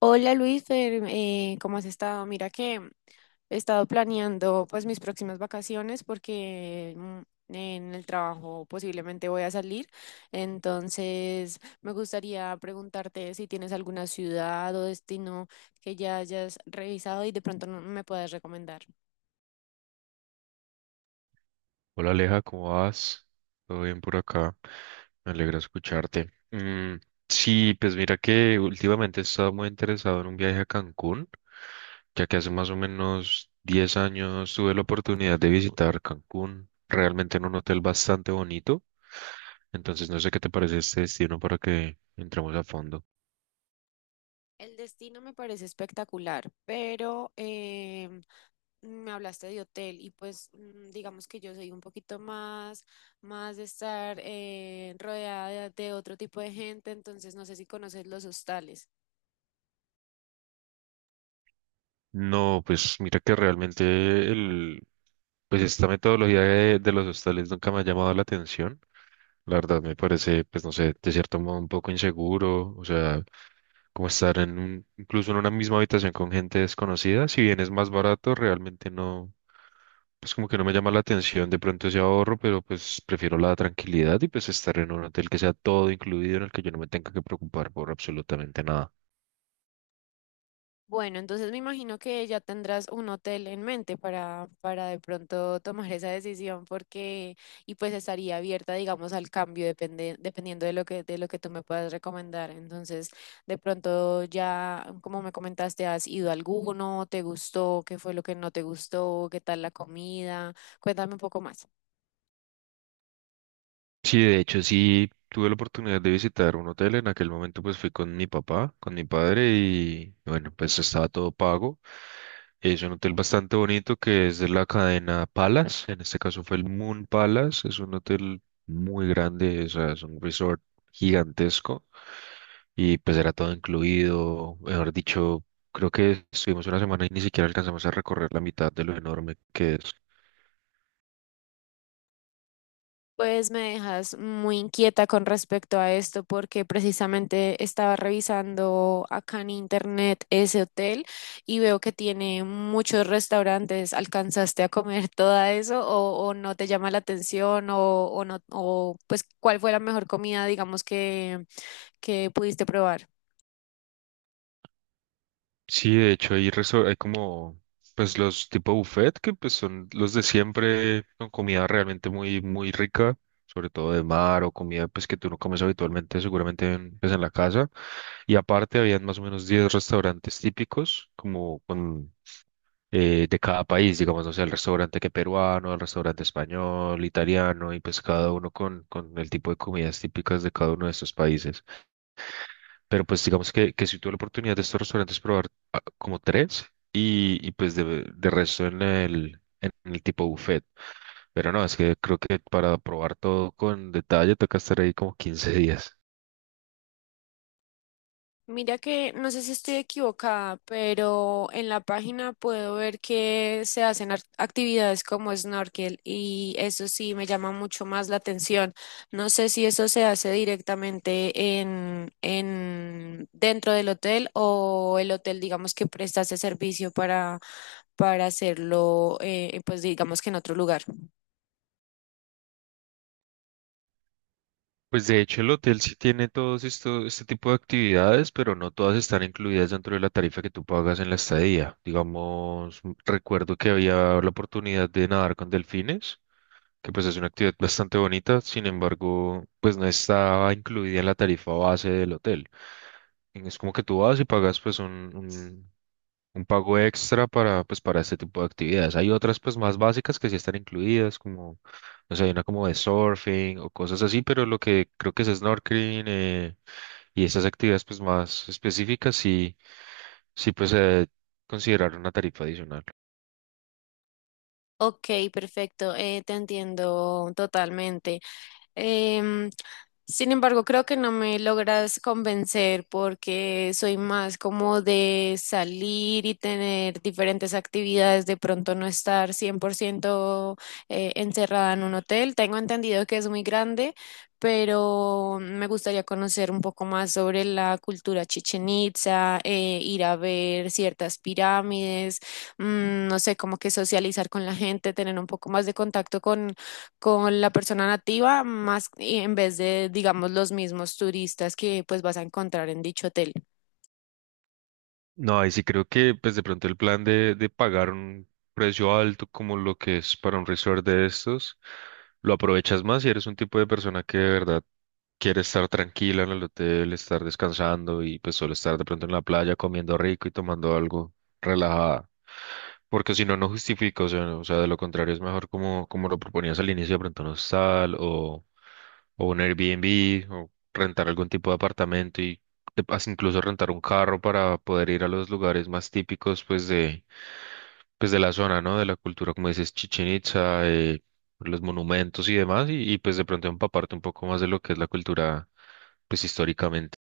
Hola Luis, ¿cómo has estado? Mira que he estado planeando, pues, mis próximas vacaciones porque en el trabajo posiblemente voy a salir. Entonces me gustaría preguntarte si tienes alguna ciudad o destino que ya hayas revisado y de pronto me puedas recomendar. Hola Aleja, ¿cómo vas? ¿Todo bien por acá? Me alegra escucharte. Sí, pues mira que últimamente he estado muy interesado en un viaje a Cancún, ya que hace más o menos 10 años tuve la oportunidad de visitar Cancún, realmente en un hotel bastante bonito. Entonces no sé qué te parece este destino para que entremos a fondo. El destino me parece espectacular, pero me hablaste de hotel y pues digamos que yo soy un poquito más de estar rodeada de otro tipo de gente. Entonces no sé si conoces los hostales. No, pues mira que realmente el, pues esta metodología de los hostales nunca me ha llamado la atención. La verdad me parece, pues no sé, de cierto modo un poco inseguro, o sea, como estar en un, incluso en una misma habitación con gente desconocida, si bien es más barato, realmente no, pues como que no me llama la atención de pronto ese ahorro, pero pues prefiero la tranquilidad y pues estar en un hotel que sea todo incluido, en el que yo no me tenga que preocupar por absolutamente nada. Bueno, entonces me imagino que ya tendrás un hotel en mente para de pronto tomar esa decisión porque, y pues estaría abierta, digamos, al cambio dependiendo de lo de lo que tú me puedas recomendar. Entonces, de pronto ya, como me comentaste, ¿has ido a alguno? ¿Te gustó? ¿Qué fue lo que no te gustó? ¿Qué tal la comida? Cuéntame un poco más. Sí, de hecho, sí tuve la oportunidad de visitar un hotel. En aquel momento, pues fui con mi papá, con mi padre, y bueno, pues estaba todo pago. Es un hotel bastante bonito que es de la cadena Palace. En este caso fue el Moon Palace. Es un hotel muy grande, o sea, es un resort gigantesco. Y pues era todo incluido. Mejor dicho, creo que estuvimos una semana y ni siquiera alcanzamos a recorrer la mitad de lo enorme que es. Pues me dejas muy inquieta con respecto a esto porque precisamente estaba revisando acá en internet ese hotel y veo que tiene muchos restaurantes. ¿Alcanzaste a comer todo eso o no te llama la atención o no, o pues cuál fue la mejor comida, digamos, que pudiste probar? Sí, de hecho hay como pues los tipo buffet que pues son los de siempre con comida realmente muy muy rica, sobre todo de mar o comida pues que tú no comes habitualmente seguramente en, pues en la casa. Y aparte habían más o menos 10 restaurantes típicos como con de cada país, digamos, no sé, el restaurante que peruano, el restaurante español, italiano y pues cada uno con el tipo de comidas típicas de cada uno de estos países. Pero pues digamos que sí tuve la oportunidad de estos restaurantes probar como tres y pues de resto en el tipo buffet. Pero no, es que creo que para probar todo con detalle toca estar ahí como 15 días. Mira que no sé si estoy equivocada, pero en la página puedo ver que se hacen actividades como snorkel y eso sí me llama mucho más la atención. No sé si eso se hace directamente en dentro del hotel, o el hotel, digamos, que presta ese servicio para hacerlo, pues digamos que en otro lugar. Pues de hecho el hotel sí tiene todos esto, este tipo de actividades, pero no todas están incluidas dentro de la tarifa que tú pagas en la estadía. Digamos, recuerdo que había la oportunidad de nadar con delfines, que pues es una actividad bastante bonita, sin embargo, pues no estaba incluida en la tarifa base del hotel. Es como que tú vas y pagas pues un pago extra para, pues, para este tipo de actividades. Hay otras pues más básicas que sí están incluidas, como o sea, hay una como de surfing o cosas así, pero lo que creo que es snorkeling y esas actividades pues más específicas sí, sí pues considerar una tarifa adicional. Ok, perfecto, te entiendo totalmente. Em, Sin embargo, creo que no me logras convencer porque soy más como de salir y tener diferentes actividades, de pronto no estar 100% encerrada en un hotel. Tengo entendido que es muy grande, pero me gustaría conocer un poco más sobre la cultura Chichen Itza, ir a ver ciertas pirámides, no sé, como que socializar con la gente, tener un poco más de contacto con la persona nativa más, y en vez de, digamos, los mismos turistas que pues vas a encontrar en dicho hotel. No, ahí sí creo que pues de pronto el plan de pagar un precio alto como lo que es para un resort de estos, lo aprovechas más si eres un tipo de persona que de verdad quiere estar tranquila en el hotel, estar descansando y pues solo estar de pronto en la playa comiendo rico y tomando algo relajada. Porque si no, no justifica, o sea, o sea, de lo contrario es mejor como, como lo proponías al inicio, de pronto un hostal o un Airbnb o rentar algún tipo de apartamento y hasta incluso rentar un carro para poder ir a los lugares más típicos, pues de la zona, ¿no? De la cultura, como dices, Chichen Itza, los monumentos y demás, y, pues de pronto empaparte un poco más de lo que es la cultura, pues históricamente.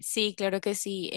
Sí, claro que sí.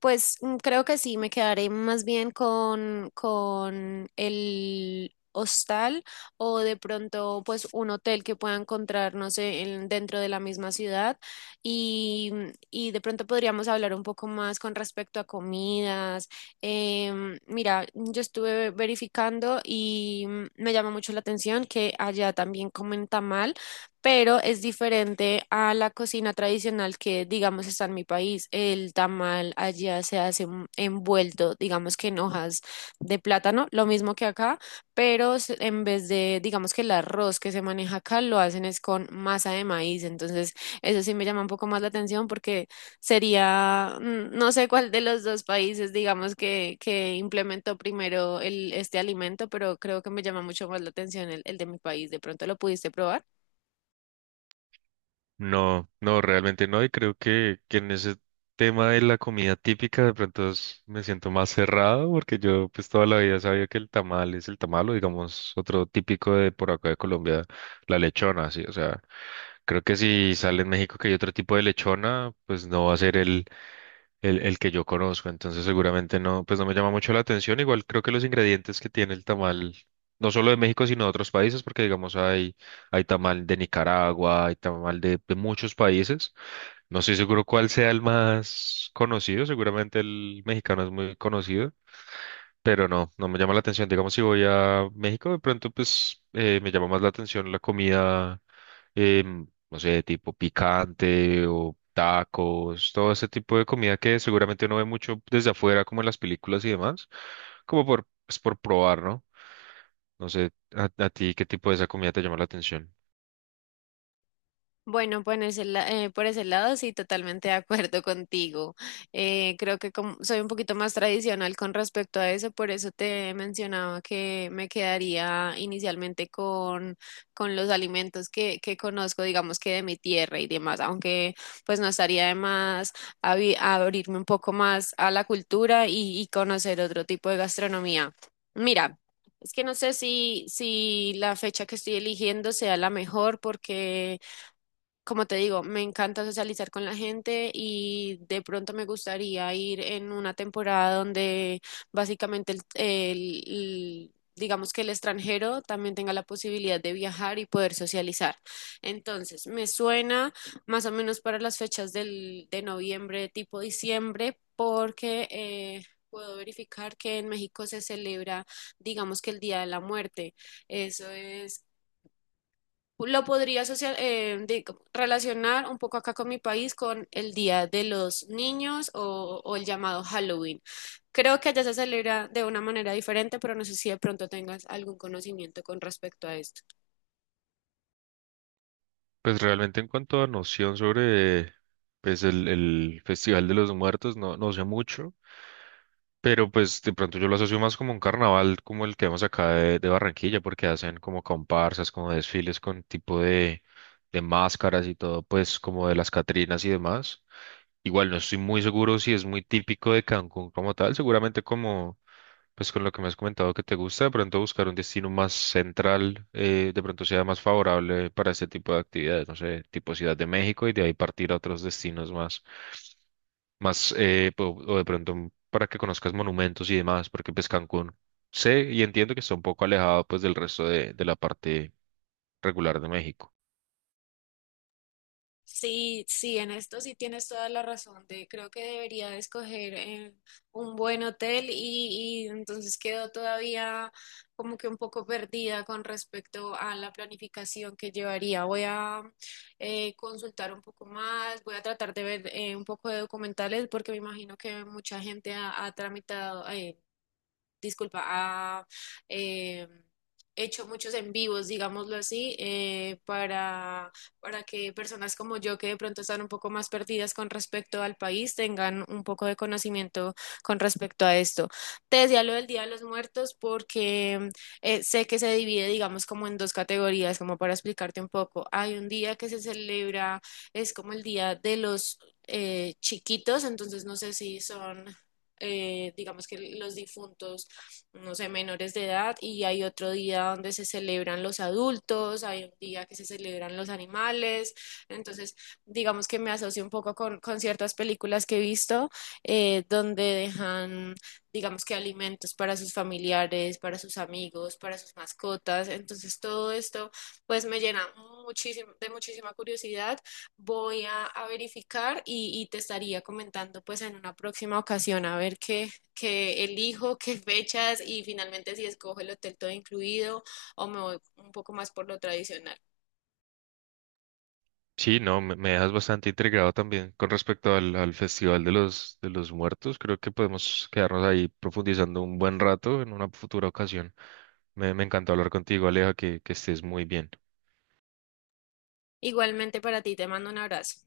Pues creo que sí, me quedaré más bien con el hostal, o de pronto pues un hotel que pueda encontrar, no sé, dentro de la misma ciudad y, y de pronto podríamos hablar un poco más con respecto a comidas. Mira, yo estuve verificando y me llama mucho la atención que allá también comen tamal, pero es diferente a la cocina tradicional que, digamos, está en mi país. El tamal allá se hace envuelto, digamos, que en hojas de plátano, lo mismo que acá, pero en vez de, digamos, que el arroz que se maneja acá, lo hacen es con masa de maíz. Entonces, eso sí me llama un poco más la atención porque sería, no sé cuál de los dos países, digamos, que implementó primero este alimento, pero creo que me llama mucho más la atención el de mi país. ¿De pronto lo pudiste probar? No, no, realmente no. Y creo que en ese tema de la comida típica de pronto me siento más cerrado porque yo pues toda la vida sabía que el tamal es el tamal o digamos otro típico de por acá de Colombia, la lechona, sí. O sea, creo que si sale en México que hay otro tipo de lechona, pues no va a ser el que yo conozco, entonces seguramente no, pues no me llama mucho la atención. Igual creo que los ingredientes que tiene el tamal, no solo de México, sino de otros países, porque digamos hay, hay tamal de Nicaragua, hay tamal de muchos países. No estoy seguro cuál sea el más conocido, seguramente el mexicano es muy conocido pero no, no me llama la atención. Digamos, si voy a México, de pronto, pues me llama más la atención la comida, no sé, tipo picante o tacos, todo ese tipo de comida que seguramente uno ve mucho desde afuera, como en las películas y demás, como por, pues, por probar, ¿no? No sé, a ti qué tipo de esa comida te llama la atención. Bueno, por por ese lado sí, totalmente de acuerdo contigo. Creo que como soy un poquito más tradicional con respecto a eso, por eso te mencionaba que me quedaría inicialmente con los alimentos que conozco, digamos, que de mi tierra y demás, aunque pues no estaría de más abrirme un poco más a la cultura y conocer otro tipo de gastronomía. Mira, es que no sé si la fecha que estoy eligiendo sea la mejor porque, como te digo, me encanta socializar con la gente y de pronto me gustaría ir en una temporada donde básicamente digamos que el extranjero también tenga la posibilidad de viajar y poder socializar. Entonces, me suena más o menos para las fechas de noviembre, tipo diciembre, porque... puedo verificar que en México se celebra, digamos, que el Día de la Muerte. Eso es lo relacionar un poco acá con mi país con el Día de los Niños, o el llamado Halloween. Creo que allá se celebra de una manera diferente, pero no sé si de pronto tengas algún conocimiento con respecto a esto. Pues realmente en cuanto a noción sobre pues el Festival de los Muertos, no, no sé mucho, pero pues de pronto yo lo asocio más como un carnaval como el que vemos acá de Barranquilla, porque hacen como comparsas, como desfiles con tipo de máscaras y todo, pues como de las Catrinas y demás. Igual no estoy muy seguro si es muy típico de Cancún como tal, seguramente como pues con lo que me has comentado que te gusta, de pronto buscar un destino más central, de pronto sea más favorable para este tipo de actividades, no sé, tipo Ciudad de México y de ahí partir a otros destinos más, más o de pronto para que conozcas monumentos y demás, porque pues Cancún sé y entiendo que está un poco alejado pues del resto de la parte regular de México. Sí, sí, en esto sí tienes toda la razón. De, creo que debería de escoger, un buen hotel, y entonces quedo todavía como que un poco perdida con respecto a la planificación que llevaría. Voy a consultar un poco más, voy a tratar de ver, un poco de documentales, porque me imagino que mucha gente ha tramitado, disculpa, ha eh, hecho muchos en vivos, digámoslo así, para que personas como yo, que de pronto están un poco más perdidas con respecto al país, tengan un poco de conocimiento con respecto a esto. Te decía lo del Día de los Muertos porque, sé que se divide, digamos, como en dos categorías, como para explicarte un poco. Hay un día que se celebra, es como el Día de los chiquitos, entonces no sé si son, digamos, que los difuntos, no sé, menores de edad, y hay otro día donde se celebran los adultos, hay un día que se celebran los animales. Entonces, digamos que me asocio un poco con ciertas películas que he visto, donde dejan, digamos, que alimentos para sus familiares, para sus amigos, para sus mascotas. Entonces, todo esto pues me llena muchísimo, de muchísima curiosidad. Voy a verificar y te estaría comentando pues en una próxima ocasión, a ver qué que elijo, qué fechas, y finalmente si escojo el hotel todo incluido o me voy un poco más por lo tradicional. Sí, no, me dejas bastante intrigado también con respecto al, al Festival de los Muertos. Creo que podemos quedarnos ahí profundizando un buen rato en una futura ocasión. Me encantó hablar contigo, Aleja, que estés muy bien. Igualmente para ti, te mando un abrazo.